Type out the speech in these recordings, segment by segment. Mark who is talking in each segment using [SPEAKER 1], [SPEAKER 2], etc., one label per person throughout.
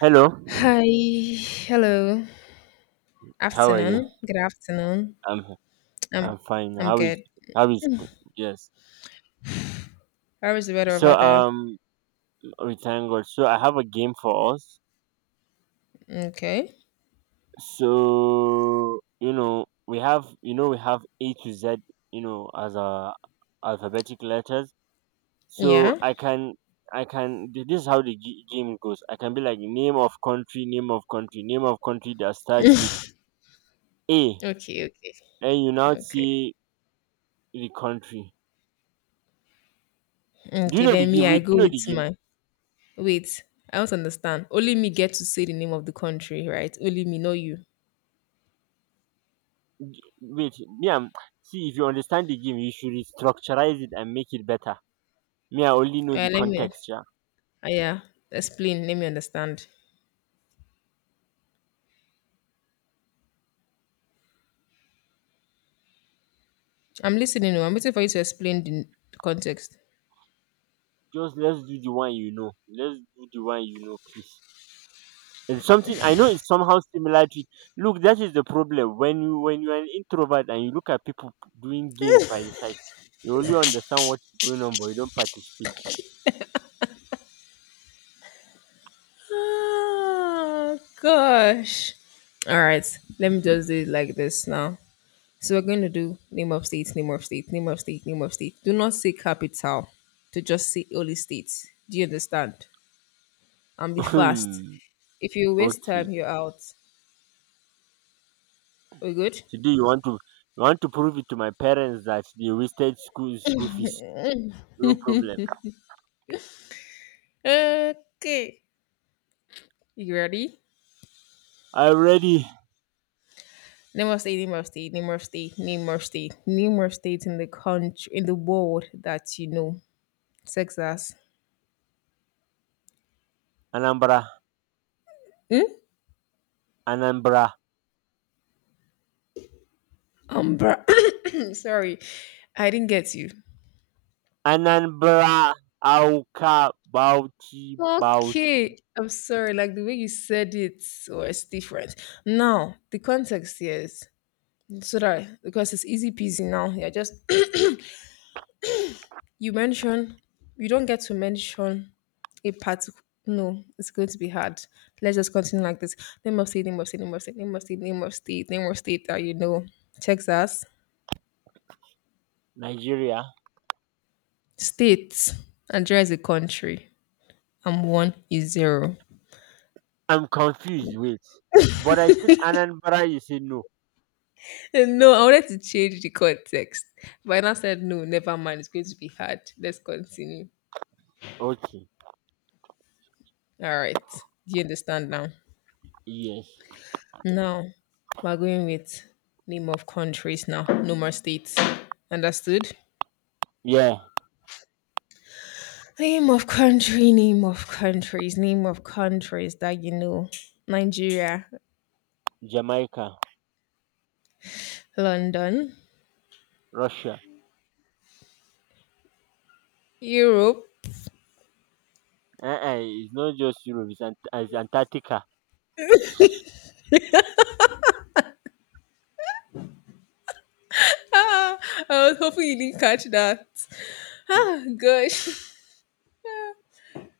[SPEAKER 1] Hello,
[SPEAKER 2] Hi, hello,
[SPEAKER 1] how are you?
[SPEAKER 2] afternoon, good afternoon.
[SPEAKER 1] I'm
[SPEAKER 2] Um,
[SPEAKER 1] I'm fine.
[SPEAKER 2] I'm
[SPEAKER 1] How is
[SPEAKER 2] good.
[SPEAKER 1] how is Yes.
[SPEAKER 2] How is the weather over
[SPEAKER 1] So
[SPEAKER 2] there?
[SPEAKER 1] um we thank God. So I have a game for us.
[SPEAKER 2] Okay,
[SPEAKER 1] So we have A to Z as a alphabetic letters. So
[SPEAKER 2] yeah,
[SPEAKER 1] I can I can th- this is how the game goes. I can be like name of country, name of country, name of country that starts with A,
[SPEAKER 2] okay, okay,
[SPEAKER 1] and you now
[SPEAKER 2] okay,
[SPEAKER 1] see the country. Do you
[SPEAKER 2] okay.
[SPEAKER 1] know the
[SPEAKER 2] Then me,
[SPEAKER 1] game?
[SPEAKER 2] I
[SPEAKER 1] Wait, do
[SPEAKER 2] go
[SPEAKER 1] you know
[SPEAKER 2] with
[SPEAKER 1] the game?
[SPEAKER 2] my wait. I don't understand. Only me get to say the name of the country, right? Only me, know you.
[SPEAKER 1] Wait, me I'm see if you understand the game, you should restructureize it and make it better. Me, I only know the
[SPEAKER 2] Let me,
[SPEAKER 1] context, yeah.
[SPEAKER 2] yeah, explain. Let me understand. I'm listening. Oh, I'm waiting for you to explain the context.
[SPEAKER 1] Just let's do the one you know. Let's do the one you know, please. It's something I know, it's somehow similar to. Look, that is the problem. When you're an introvert and you look at people doing games by the side, you only understand what's going on but you don't participate.
[SPEAKER 2] Oh gosh. All right, let me just do it like this now. So we're going to do name of state, name of state, name of state, name of state. Do not say capital, to just say only states. Do you understand? And be fast.
[SPEAKER 1] Hmm,
[SPEAKER 2] If you waste
[SPEAKER 1] okay.
[SPEAKER 2] time, you're out. We good?
[SPEAKER 1] Today you want to prove it to my parents that they wasted school fees. No problem.
[SPEAKER 2] Okay. You ready?
[SPEAKER 1] I'm ready.
[SPEAKER 2] Name of state, name of state, name of state, name of state, name of state in the country, in the world that you know. Texas.
[SPEAKER 1] Anambra.
[SPEAKER 2] Hmm?
[SPEAKER 1] Anambra,
[SPEAKER 2] Umbra. Sorry. I didn't get you.
[SPEAKER 1] Anambra, Awka, Bauchi, Bauchi,
[SPEAKER 2] Okay, I'm sorry. Like the way you said it was different. Now the context here is, so that, because it's easy peasy now. You're just you mention, you don't get to mention a particular. No, it's going to be hard. Let's just continue like this. Name of state, name of state, name of state, name of state, name of state, name of state that you know. Texas,
[SPEAKER 1] Nigeria.
[SPEAKER 2] states. Nigeria is a country. And one is zero.
[SPEAKER 1] I'm confused. Wait, but I said Anambra. You say no.
[SPEAKER 2] No, I wanted to change the context, but I now said no. Never mind. It's going to be hard. Let's continue.
[SPEAKER 1] Okay.
[SPEAKER 2] All right. Do you understand now?
[SPEAKER 1] Yes.
[SPEAKER 2] Now we're going with name of countries. Now, no more states. Understood?
[SPEAKER 1] Yeah.
[SPEAKER 2] Name of country. Name of countries. Name of countries that you know. Nigeria,
[SPEAKER 1] Jamaica,
[SPEAKER 2] London,
[SPEAKER 1] Russia.
[SPEAKER 2] Europe.
[SPEAKER 1] Uh-uh, it's not just Europe. It's Antarctica.
[SPEAKER 2] I was hoping you didn't catch that. Ah, gosh.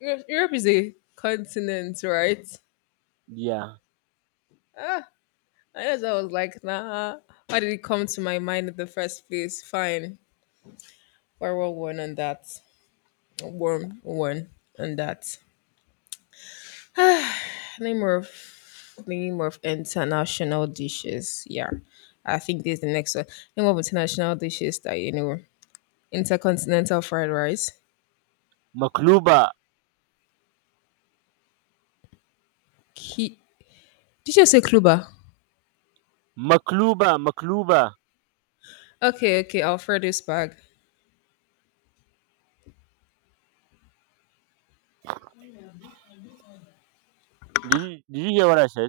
[SPEAKER 2] Europe is a continent, right?
[SPEAKER 1] Yeah.
[SPEAKER 2] I guess I was like, nah. How did it come to my mind in the first place? Fine. We're all one on that. One on that. Name of Name of international dishes. Yeah. I think this is the next one. Name of international dishes that you know. Intercontinental fried rice.
[SPEAKER 1] Makluba,
[SPEAKER 2] Ki- Did you say kluba?
[SPEAKER 1] Makluba, Makluba.
[SPEAKER 2] Okay, okay, Alfredo Spag.
[SPEAKER 1] Did you hear what I said?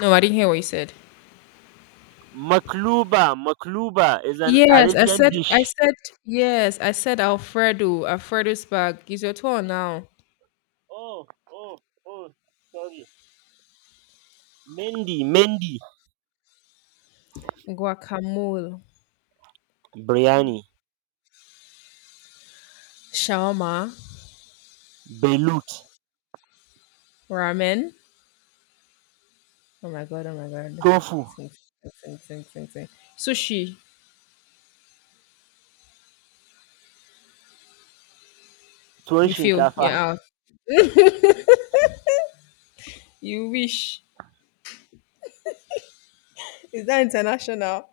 [SPEAKER 2] No, I didn't hear what you said.
[SPEAKER 1] Makluba, Makluba is an
[SPEAKER 2] Yes, I
[SPEAKER 1] Arabian
[SPEAKER 2] said I
[SPEAKER 1] dish.
[SPEAKER 2] said yes, I said Alfredo Spag. Is your turn now.
[SPEAKER 1] Oh, oh, oh. Sorry. Mendi, Mendi.
[SPEAKER 2] Guacamole,
[SPEAKER 1] Biryani,
[SPEAKER 2] shawarma,
[SPEAKER 1] bailut,
[SPEAKER 2] ramen. Oh my god! Oh my god!
[SPEAKER 1] tofu,
[SPEAKER 2] Sing, sing. Sushi.
[SPEAKER 1] tuwon
[SPEAKER 2] You feel?
[SPEAKER 1] shinkafa.
[SPEAKER 2] Yeah. Out. You wish. Is that international?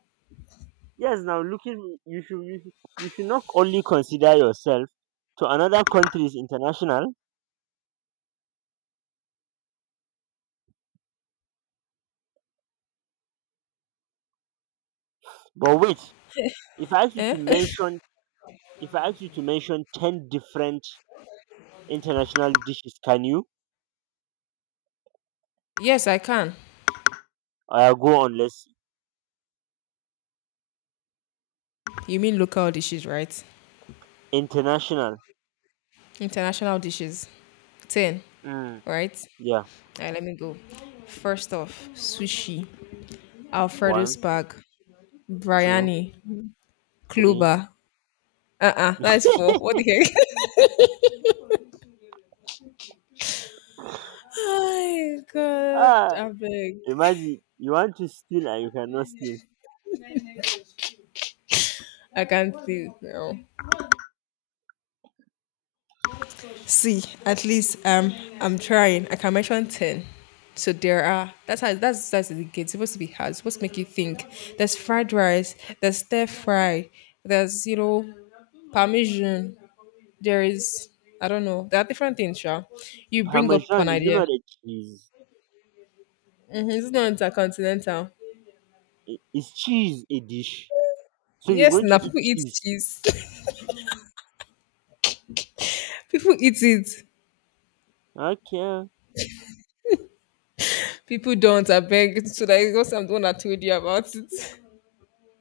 [SPEAKER 1] Yes, now looking, you should not only consider yourself to another country's international, but wait, if I ask you
[SPEAKER 2] Eh?
[SPEAKER 1] to mention if I ask you to mention ten different international dishes, can you?
[SPEAKER 2] Yes, I can.
[SPEAKER 1] I will go on, let's see.
[SPEAKER 2] You mean local dishes, right?
[SPEAKER 1] International.
[SPEAKER 2] International dishes. Ten,
[SPEAKER 1] Mm,
[SPEAKER 2] right?
[SPEAKER 1] yeah.
[SPEAKER 2] All right, let me go. First off, sushi, Alfredo
[SPEAKER 1] One,
[SPEAKER 2] spag,
[SPEAKER 1] two,
[SPEAKER 2] biryani,
[SPEAKER 1] three.
[SPEAKER 2] kluba. Uh-uh, that's four. What the heck? My God,
[SPEAKER 1] Ah,
[SPEAKER 2] I beg.
[SPEAKER 1] imagine you want to steal and you cannot steal.
[SPEAKER 2] I can't see. No. See, at least I'm trying. I can mention ten. So there are. That's how. That's the gate. It's supposed to be hard. It's supposed to make you think. There's fried rice. There's stir fry. There's, you know, parmesan. There is. I don't know. There are different things, sure. You bring up an
[SPEAKER 1] Parmesan is
[SPEAKER 2] idea.
[SPEAKER 1] not a cheese.
[SPEAKER 2] Hmm. It's not intercontinental.
[SPEAKER 1] Is cheese a dish? So you're
[SPEAKER 2] Yes,
[SPEAKER 1] going to
[SPEAKER 2] now
[SPEAKER 1] eat
[SPEAKER 2] people eat
[SPEAKER 1] cheese.
[SPEAKER 2] cheese. People eat it.
[SPEAKER 1] Okay.
[SPEAKER 2] People don't. I beg. So that is what I'm the one that told you about it.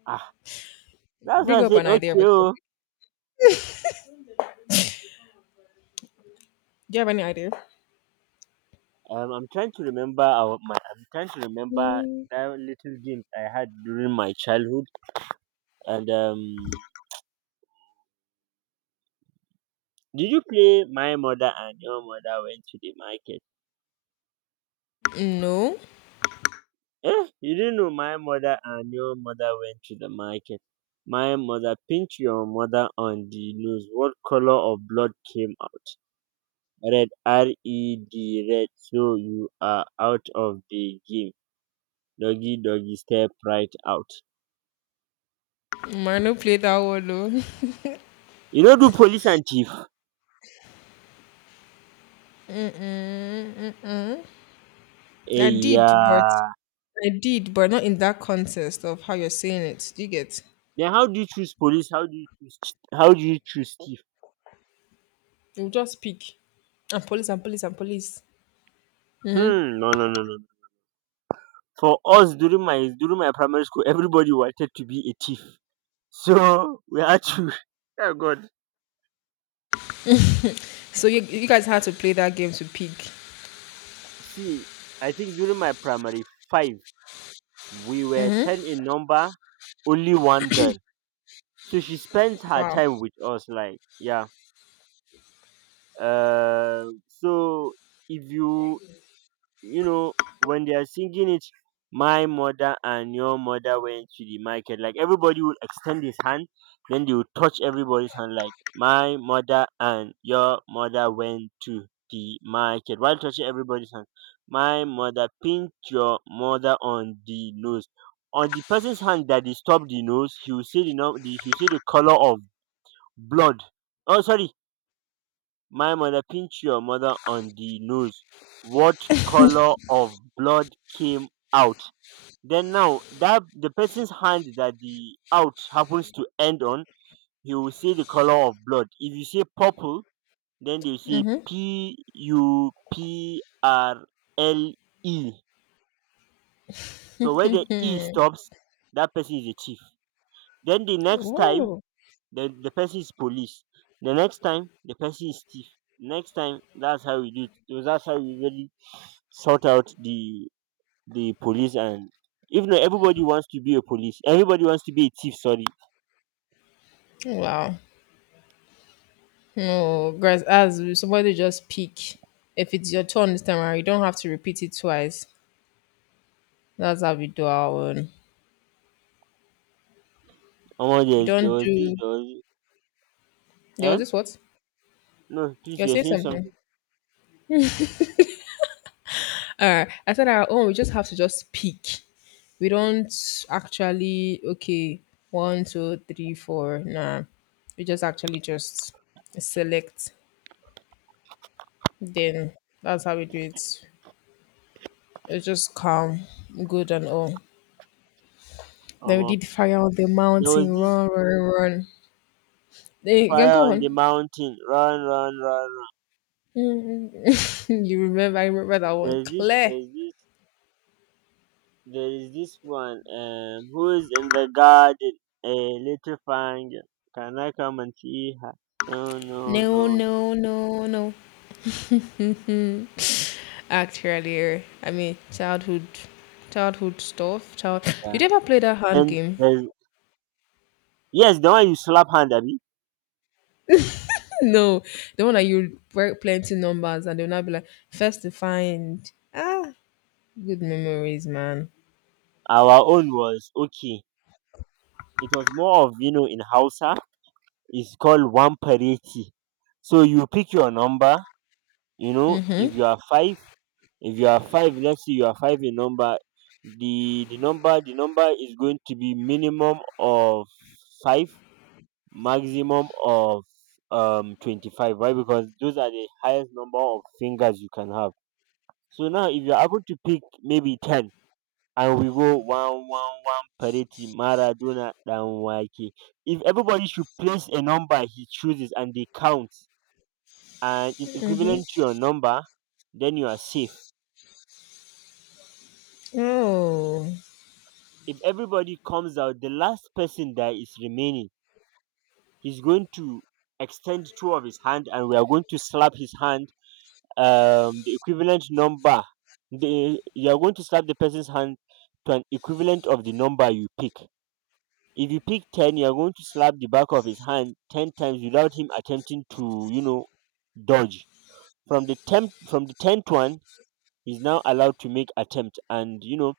[SPEAKER 1] Ah, that's why
[SPEAKER 2] Bring
[SPEAKER 1] I
[SPEAKER 2] up
[SPEAKER 1] said
[SPEAKER 2] an idea of
[SPEAKER 1] okay.
[SPEAKER 2] a
[SPEAKER 1] Oh.
[SPEAKER 2] topic. Do you have any idea?
[SPEAKER 1] I'm trying to remember that little games I had during my childhood. And did you play my mother and your mother went to the market?
[SPEAKER 2] No,
[SPEAKER 1] Eh, you didn't know my mother and your mother went to the market. My mother pinched your mother on the nose. What color of blood came out? Red, R E D, red. So you are out of the game. Doggy, doggy, step right out.
[SPEAKER 2] I no play that one though.
[SPEAKER 1] You know, do police and thief.
[SPEAKER 2] I did, but
[SPEAKER 1] Yeah.
[SPEAKER 2] I did, but not in that context of how you're saying it. Do you get?
[SPEAKER 1] Then how do you choose police? How do you choose? How do you choose thief?
[SPEAKER 2] You just pick. And police and police and police.
[SPEAKER 1] Hmm. No, no, no, no, no. For us, during my primary school, everybody wanted to be a thief. So we had to. Oh God.
[SPEAKER 2] So you guys had to play that game to pick.
[SPEAKER 1] See, I think during my primary five, we were 10 in number. Only one girl. So she spends her
[SPEAKER 2] Wow.
[SPEAKER 1] time with us. Like, yeah. So if you know when they are singing it, my mother and your mother went to the market, like everybody would extend his hand, then they would touch everybody's hand, like my mother and your mother went to the market while touching everybody's hand, my mother pinched your mother on the nose, on the person's hand that disturbed the nose, you see the color of blood. Oh, sorry. My mother pinched your mother on the nose. What color of blood came out? Then now that the person's hand that the out happens to end on, he will say the color of blood. If you say purple, then they will say PUPRLE. So where the E stops, that person is a thief. Then the next time
[SPEAKER 2] Oh.
[SPEAKER 1] the person is police, the next time the person is thief, next time, that's how we do it. So that's how we really sort out the police, and even though everybody wants to be a police, everybody wants to be a thief. Sorry.
[SPEAKER 2] Wow. No, guys, as somebody just pick. If it's your turn this time around, you don't have to repeat it twice. That's how we do our own.
[SPEAKER 1] Omo,
[SPEAKER 2] We don't do.
[SPEAKER 1] there was,
[SPEAKER 2] There was
[SPEAKER 1] eh?
[SPEAKER 2] this what?
[SPEAKER 1] No, please,
[SPEAKER 2] You're
[SPEAKER 1] we are
[SPEAKER 2] saying
[SPEAKER 1] saying
[SPEAKER 2] something.
[SPEAKER 1] something.
[SPEAKER 2] I said our own. We just have to just pick. We don't actually, okay. One, two, three, four. Nah, we just actually just select. Then that's how we do it. It's just calm, good and all. Then we
[SPEAKER 1] Omo,
[SPEAKER 2] did fire on the
[SPEAKER 1] there
[SPEAKER 2] mountain.
[SPEAKER 1] was this
[SPEAKER 2] Run, run, run. Then you can
[SPEAKER 1] fire
[SPEAKER 2] go
[SPEAKER 1] on the
[SPEAKER 2] on.
[SPEAKER 1] mountain. Run, run, run, run.
[SPEAKER 2] Mm, mm. You remember? I remember that one.
[SPEAKER 1] There's this,
[SPEAKER 2] Clear.
[SPEAKER 1] there's this There is this one who is in the garden, a little fangirl. Can I come and see her? No, no,
[SPEAKER 2] No,
[SPEAKER 1] no, no.
[SPEAKER 2] no, no, no. Mm. Act earlier. I mean, childhood, stuff. Child, did
[SPEAKER 1] Yeah.
[SPEAKER 2] you ever play that hand
[SPEAKER 1] Then
[SPEAKER 2] game?
[SPEAKER 1] there's, yes, the one you slap hand, Abby.
[SPEAKER 2] No, the one that you work plenty numbers and they'll not be like first to find. Ah, good memories, man.
[SPEAKER 1] Our own was okay. It was more of, in Hausa. It's called one parity. So you pick your number. You know, if you are five, let's say you are five in number, the number is going to be minimum of five, maximum of 25. Why? Because those are the highest number of fingers you can have. So now, if you're able to pick maybe 10, and we go one one one parity maradona dan wake, if everybody should place a number he chooses and they count, and it's
[SPEAKER 2] Mm-hmm.
[SPEAKER 1] equivalent to your number, then you are safe.
[SPEAKER 2] Oh,
[SPEAKER 1] If everybody comes out, the last person that is remaining, he's going to extend two of his hand and we are going to slap his hand, the equivalent number. The, you are going to slap the person's hand to an equivalent of the number you pick. If you pick 10, you are going to slap the back of his hand 10 times without him attempting to dodge. From the 10, from the 10th one, he's now allowed to make attempt. And,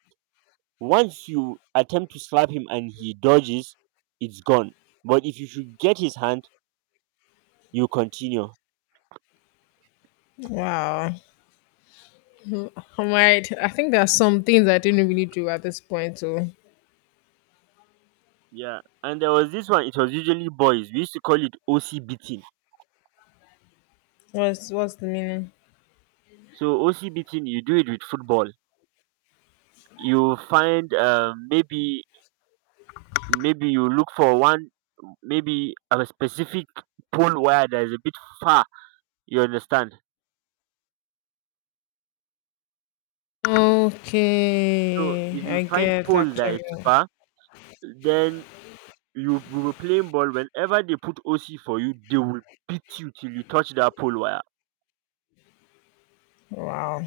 [SPEAKER 1] once you attempt to slap him and he dodges, it's gone. But if you should get his hand, you continue.
[SPEAKER 2] wow. All right. I think there are some things I didn't really do at this point. So,
[SPEAKER 1] Yeah, and there was this one. It was usually boys. We used to call it OC beating.
[SPEAKER 2] what's the meaning?
[SPEAKER 1] So OC beating, you do it with football. You find maybe you look for one, maybe a specific pole wire that is a bit far. You understand? So
[SPEAKER 2] Okay,
[SPEAKER 1] if
[SPEAKER 2] I
[SPEAKER 1] you find
[SPEAKER 2] get
[SPEAKER 1] pole that is
[SPEAKER 2] actually.
[SPEAKER 1] far, then you we will play ball. Whenever they put OC for you, they will beat you till you touch that pole wire.
[SPEAKER 2] Wow.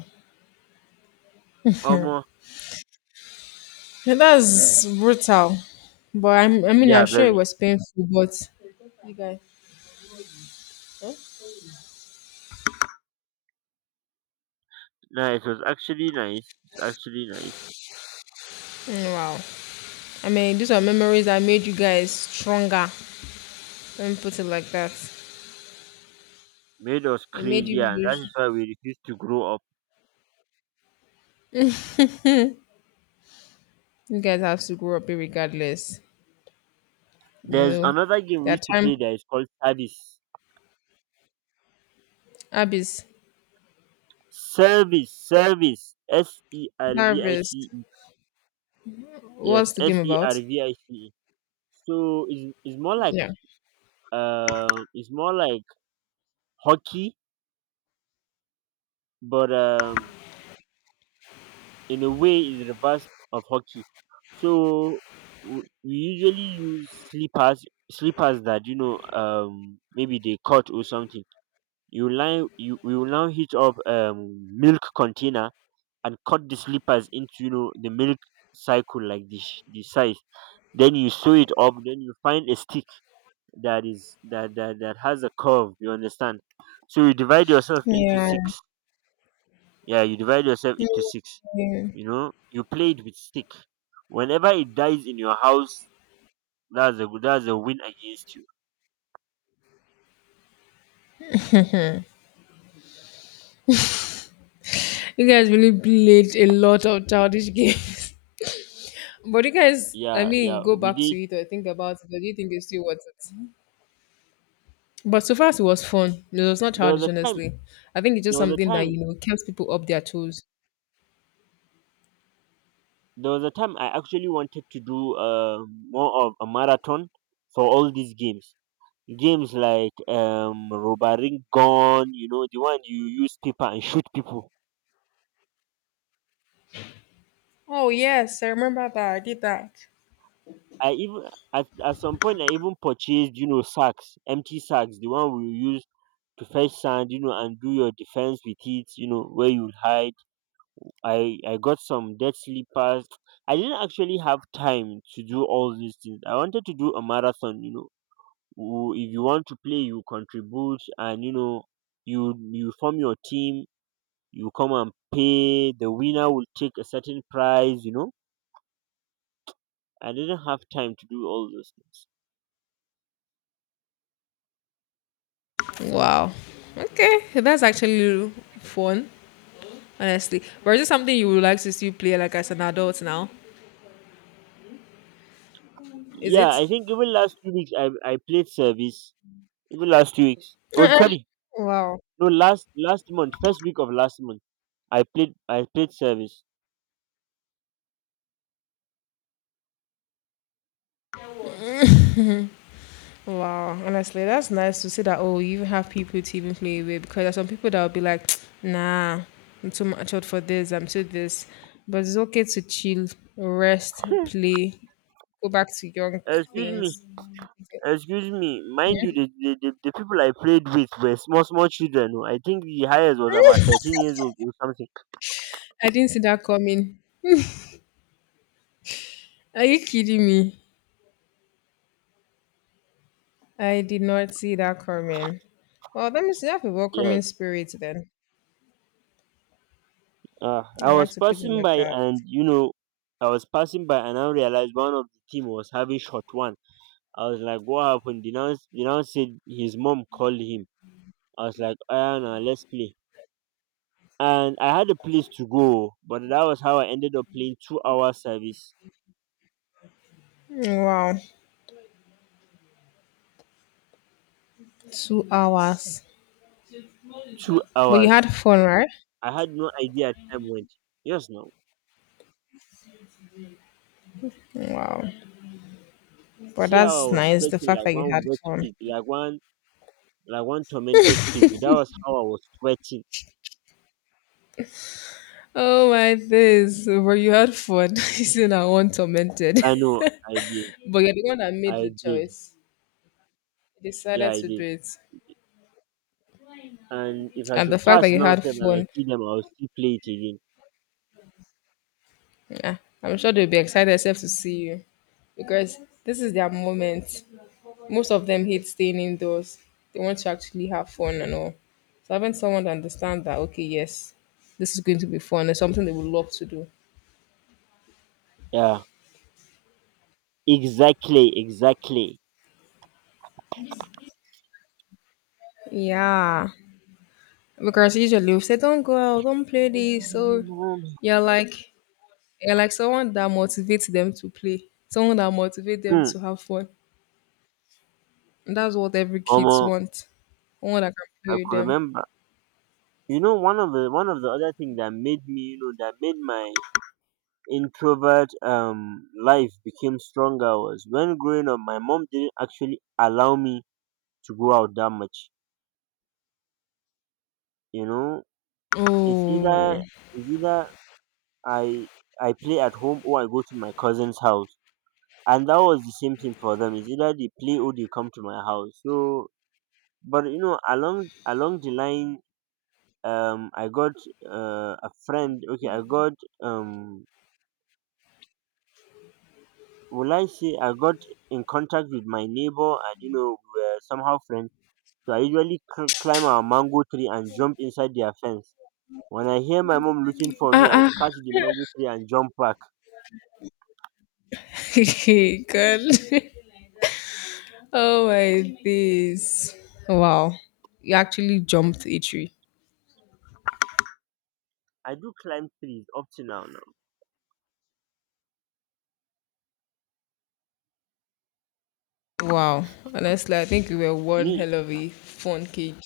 [SPEAKER 1] Almost.
[SPEAKER 2] Yeah,
[SPEAKER 1] Hmm.
[SPEAKER 2] that's brutal. But I'm, I mean, I'm
[SPEAKER 1] Yeah,
[SPEAKER 2] sure it
[SPEAKER 1] very.
[SPEAKER 2] was painful, but you guys,
[SPEAKER 1] No, it was actually nice. It's actually nice.
[SPEAKER 2] mm, wow. I mean, these are memories that made you guys stronger. Let me put it like that.
[SPEAKER 1] Made us
[SPEAKER 2] It made
[SPEAKER 1] crazy,
[SPEAKER 2] you,
[SPEAKER 1] and that is
[SPEAKER 2] wish-
[SPEAKER 1] why we refuse to grow up.
[SPEAKER 2] You guys have to grow up regardless. You
[SPEAKER 1] There's
[SPEAKER 2] know,
[SPEAKER 1] another game we
[SPEAKER 2] their
[SPEAKER 1] used to play
[SPEAKER 2] time,
[SPEAKER 1] that is called Service.
[SPEAKER 2] Abyss,
[SPEAKER 1] Service, service, S E R V I
[SPEAKER 2] service.
[SPEAKER 1] C E. Yes,
[SPEAKER 2] What's the
[SPEAKER 1] S
[SPEAKER 2] game
[SPEAKER 1] E R
[SPEAKER 2] about?
[SPEAKER 1] V I C E. So it's, it's more like
[SPEAKER 2] Yeah.
[SPEAKER 1] um it's more like hockey, but in a way it's reverse of hockey. So we usually use slippers, slippers that maybe they cut or something. You line. You we will now hit up milk container, and cut the slippers into, the milk cycle, like the the size. Then you sew it up. Then you find a stick that is that that, that has a curve. You understand? So you divide yourself into
[SPEAKER 2] Yeah.
[SPEAKER 1] six. Yeah, you divide yourself
[SPEAKER 2] Yeah.
[SPEAKER 1] into six. You know, you play it with stick. Whenever it dies in your house, that's a win against you.
[SPEAKER 2] You guys really played a lot of childish games. But you guys, I
[SPEAKER 1] Yeah,
[SPEAKER 2] mean,
[SPEAKER 1] yeah.
[SPEAKER 2] go
[SPEAKER 1] We
[SPEAKER 2] back to
[SPEAKER 1] did.
[SPEAKER 2] it or think about it. Or do you think it's still worth it? But so far it was fun, it was not
[SPEAKER 1] There was
[SPEAKER 2] childish,
[SPEAKER 1] a time.
[SPEAKER 2] honestly. I think it's just
[SPEAKER 1] There was a
[SPEAKER 2] something that,
[SPEAKER 1] time
[SPEAKER 2] you know, keeps people up their toes.
[SPEAKER 1] there was a time I actually wanted to do more of a marathon for all these games. Games like robaring gun, you know, the one you use paper and shoot people.
[SPEAKER 2] Oh, yes, I remember that. I did that.
[SPEAKER 1] I even at, at some point i even purchased, you know, sacks, empty sacks, the one we use to fetch sand, you know, and do your defense with it, you know, where you hide. I got some dead slippers. I didn't actually have time to do all these things. I wanted to do a marathon. If you want to play, you contribute, and you form your team, you come and pay, the winner will take a certain prize. I didn't have time to do all those things.
[SPEAKER 2] Wow. Okay. That's actually fun, honestly. But is it something you would like to see play like as an adult now? Is
[SPEAKER 1] Yeah,
[SPEAKER 2] it?
[SPEAKER 1] I think even last 2 weeks I played service. Even last 2 weeks. Oh, sorry.
[SPEAKER 2] Wow.
[SPEAKER 1] No, last month, first week of last month. I played service.
[SPEAKER 2] Wow, honestly, that's nice to see that. Oh, you even have people to even play with, because there's some people that will be like, nah, I'm too much out for this, I'm too this. But it's okay to chill, rest, play, go back to young
[SPEAKER 1] Excuse me,
[SPEAKER 2] things.
[SPEAKER 1] excuse me. Mind you, the, people I played with were small small children. Oh. I think the highest was about 13 years old or something.
[SPEAKER 2] I didn't see that coming. Are you kidding me? I did not see that coming. Well, that means you have a welcoming
[SPEAKER 1] Yes.
[SPEAKER 2] spirit then. I
[SPEAKER 1] I
[SPEAKER 2] like
[SPEAKER 1] was
[SPEAKER 2] to put it
[SPEAKER 1] passing
[SPEAKER 2] like
[SPEAKER 1] by
[SPEAKER 2] that.
[SPEAKER 1] and I realized one of the team was having short one. I was like, what happened? The now said his mom called him. I was like, ah, no, let's play. And I had a place to go, but that was how I ended up playing 2 hour service.
[SPEAKER 2] Wow, 2 hours.
[SPEAKER 1] Two
[SPEAKER 2] But you
[SPEAKER 1] hours.
[SPEAKER 2] had fun, right?
[SPEAKER 1] I had no idea time went. Yes, no.
[SPEAKER 2] Wow. But
[SPEAKER 1] See how
[SPEAKER 2] that's
[SPEAKER 1] I was
[SPEAKER 2] nice, the
[SPEAKER 1] sweating
[SPEAKER 2] fact
[SPEAKER 1] like
[SPEAKER 2] that you had
[SPEAKER 1] one wet
[SPEAKER 2] fun.
[SPEAKER 1] pig, like one tormented pig. That was how I was sweating.
[SPEAKER 2] Oh my days. But you had fun. You see, I want tormented.
[SPEAKER 1] I know, I did,
[SPEAKER 2] But you're the one that made the
[SPEAKER 1] I did,
[SPEAKER 2] choice. You
[SPEAKER 1] yeah,
[SPEAKER 2] decided
[SPEAKER 1] I
[SPEAKER 2] to do
[SPEAKER 1] did.
[SPEAKER 2] it.
[SPEAKER 1] And if I
[SPEAKER 2] And the
[SPEAKER 1] should
[SPEAKER 2] fact that
[SPEAKER 1] pass
[SPEAKER 2] you
[SPEAKER 1] now
[SPEAKER 2] had
[SPEAKER 1] sef and I
[SPEAKER 2] fun,
[SPEAKER 1] see them, I will still play it again.
[SPEAKER 2] yeah, I'm sure they'll be excited except to see you, because this is their moment. Most of them hate staying indoors. They want to actually have fun and all. So having someone to understand that, okay, yes, this is going to be fun is something they would love to do.
[SPEAKER 1] Yeah, exactly, exactly.
[SPEAKER 2] Yeah, because usually we say don't go out, don't play this. So you're like you're like someone that motivates them to play, someone that motivates them
[SPEAKER 1] Hmm.
[SPEAKER 2] to have fun, and that's what every
[SPEAKER 1] Omo,
[SPEAKER 2] kids want. Someone that can
[SPEAKER 1] I
[SPEAKER 2] play with
[SPEAKER 1] could
[SPEAKER 2] them.
[SPEAKER 1] remember. You know, one of the other thing that made me, you know, that made my introvert life became stronger was when growing up, my mom didn't actually allow me to go out that much. You know, it's
[SPEAKER 2] Oh,
[SPEAKER 1] either it's either I I play at home or I go to my cousin's house. And that was the same thing for them. It's either they play or they come to my house. So, but along the line, I got a friend. Okay, I got um, will I say I got in contact with my neighbor, and we were somehow friends. So I usually climb our mango tree and jump inside their fence. When I hear my mom looking for
[SPEAKER 2] ah,
[SPEAKER 1] me, I'll
[SPEAKER 2] ah.
[SPEAKER 1] catch the mango tree and jump back.
[SPEAKER 2] Hey, girl. Oh my days. Wow. You actually jumped a tree.
[SPEAKER 1] I do climb trees up to now.
[SPEAKER 2] Wow. Honestly, I think you were one
[SPEAKER 1] Me,
[SPEAKER 2] hell of a fun kid.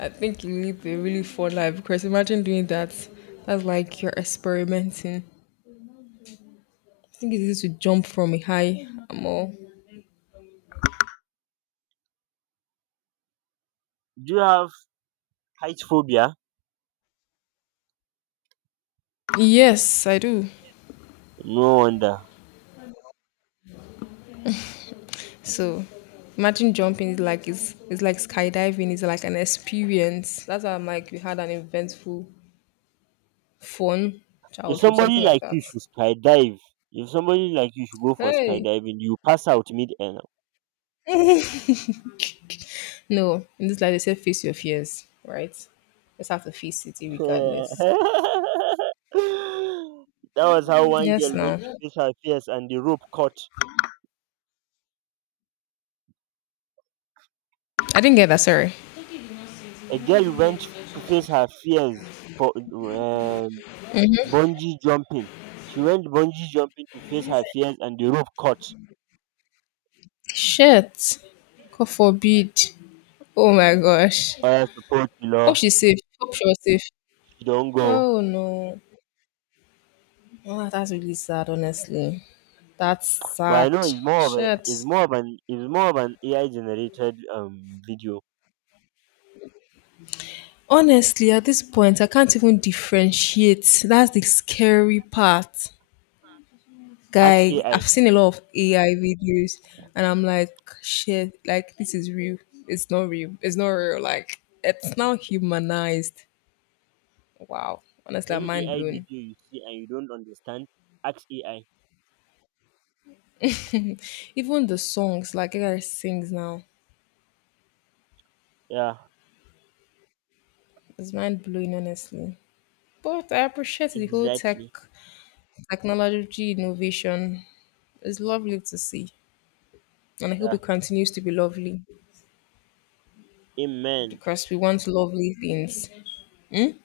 [SPEAKER 2] I think you lived a really fun life because imagine doing that. That's like you're experimenting. I think it's easy to jump from a high. I'm all.
[SPEAKER 1] do you have height phobia?
[SPEAKER 2] Yes, I do.
[SPEAKER 1] No wonder.
[SPEAKER 2] So imagine jumping is like, it's like skydiving is like an experience. That's why I'm like we had an eventful fun
[SPEAKER 1] If
[SPEAKER 2] childhood,
[SPEAKER 1] somebody
[SPEAKER 2] something like
[SPEAKER 1] like you
[SPEAKER 2] that.
[SPEAKER 1] should skydive, If somebody like you should go for
[SPEAKER 2] Hey,
[SPEAKER 1] skydiving, you pass out mid air now.
[SPEAKER 2] no, in this life they say face your fears, right? Just have to face it,
[SPEAKER 1] That
[SPEAKER 2] regardless.
[SPEAKER 1] was how one
[SPEAKER 2] Yes,
[SPEAKER 1] girl
[SPEAKER 2] no,
[SPEAKER 1] went to face her fears and the rope caught.
[SPEAKER 2] I didn't get that. Sorry.
[SPEAKER 1] A girl went to face her fears for bungee jumping. She went bungee jumping to face her fears and the rope caught.
[SPEAKER 2] Shit. God forbid. Oh my gosh.
[SPEAKER 1] I support you, law.
[SPEAKER 2] Hope she's safe. Hope she was safe.
[SPEAKER 1] She don't go.
[SPEAKER 2] Oh no. Oh, that's really sad, honestly. That's
[SPEAKER 1] But I
[SPEAKER 2] sad.
[SPEAKER 1] know
[SPEAKER 2] Shit.
[SPEAKER 1] it's more of an AI generated video.
[SPEAKER 2] Honestly, at this point, I can't even differentiate. That's the scary part.
[SPEAKER 1] Ask
[SPEAKER 2] Guy, I've
[SPEAKER 1] AI.
[SPEAKER 2] seen a lot of AI videos and I'm like, shit, like this is real. It's not real. It's not real. Like it's now humanized. Wow. Honestly, I'm
[SPEAKER 1] Any
[SPEAKER 2] mind
[SPEAKER 1] AI
[SPEAKER 2] blowing.
[SPEAKER 1] video you see and you don't understand, ask AI.
[SPEAKER 2] Even the songs, like AI sings now,
[SPEAKER 1] Yeah.
[SPEAKER 2] it's mind blowing, honestly. But I appreciate the whole
[SPEAKER 1] Exactly.
[SPEAKER 2] technology innovation. It's lovely to see. And I hope
[SPEAKER 1] Yeah.
[SPEAKER 2] it continues to be lovely
[SPEAKER 1] Amen.
[SPEAKER 2] because we want lovely things. Hmm.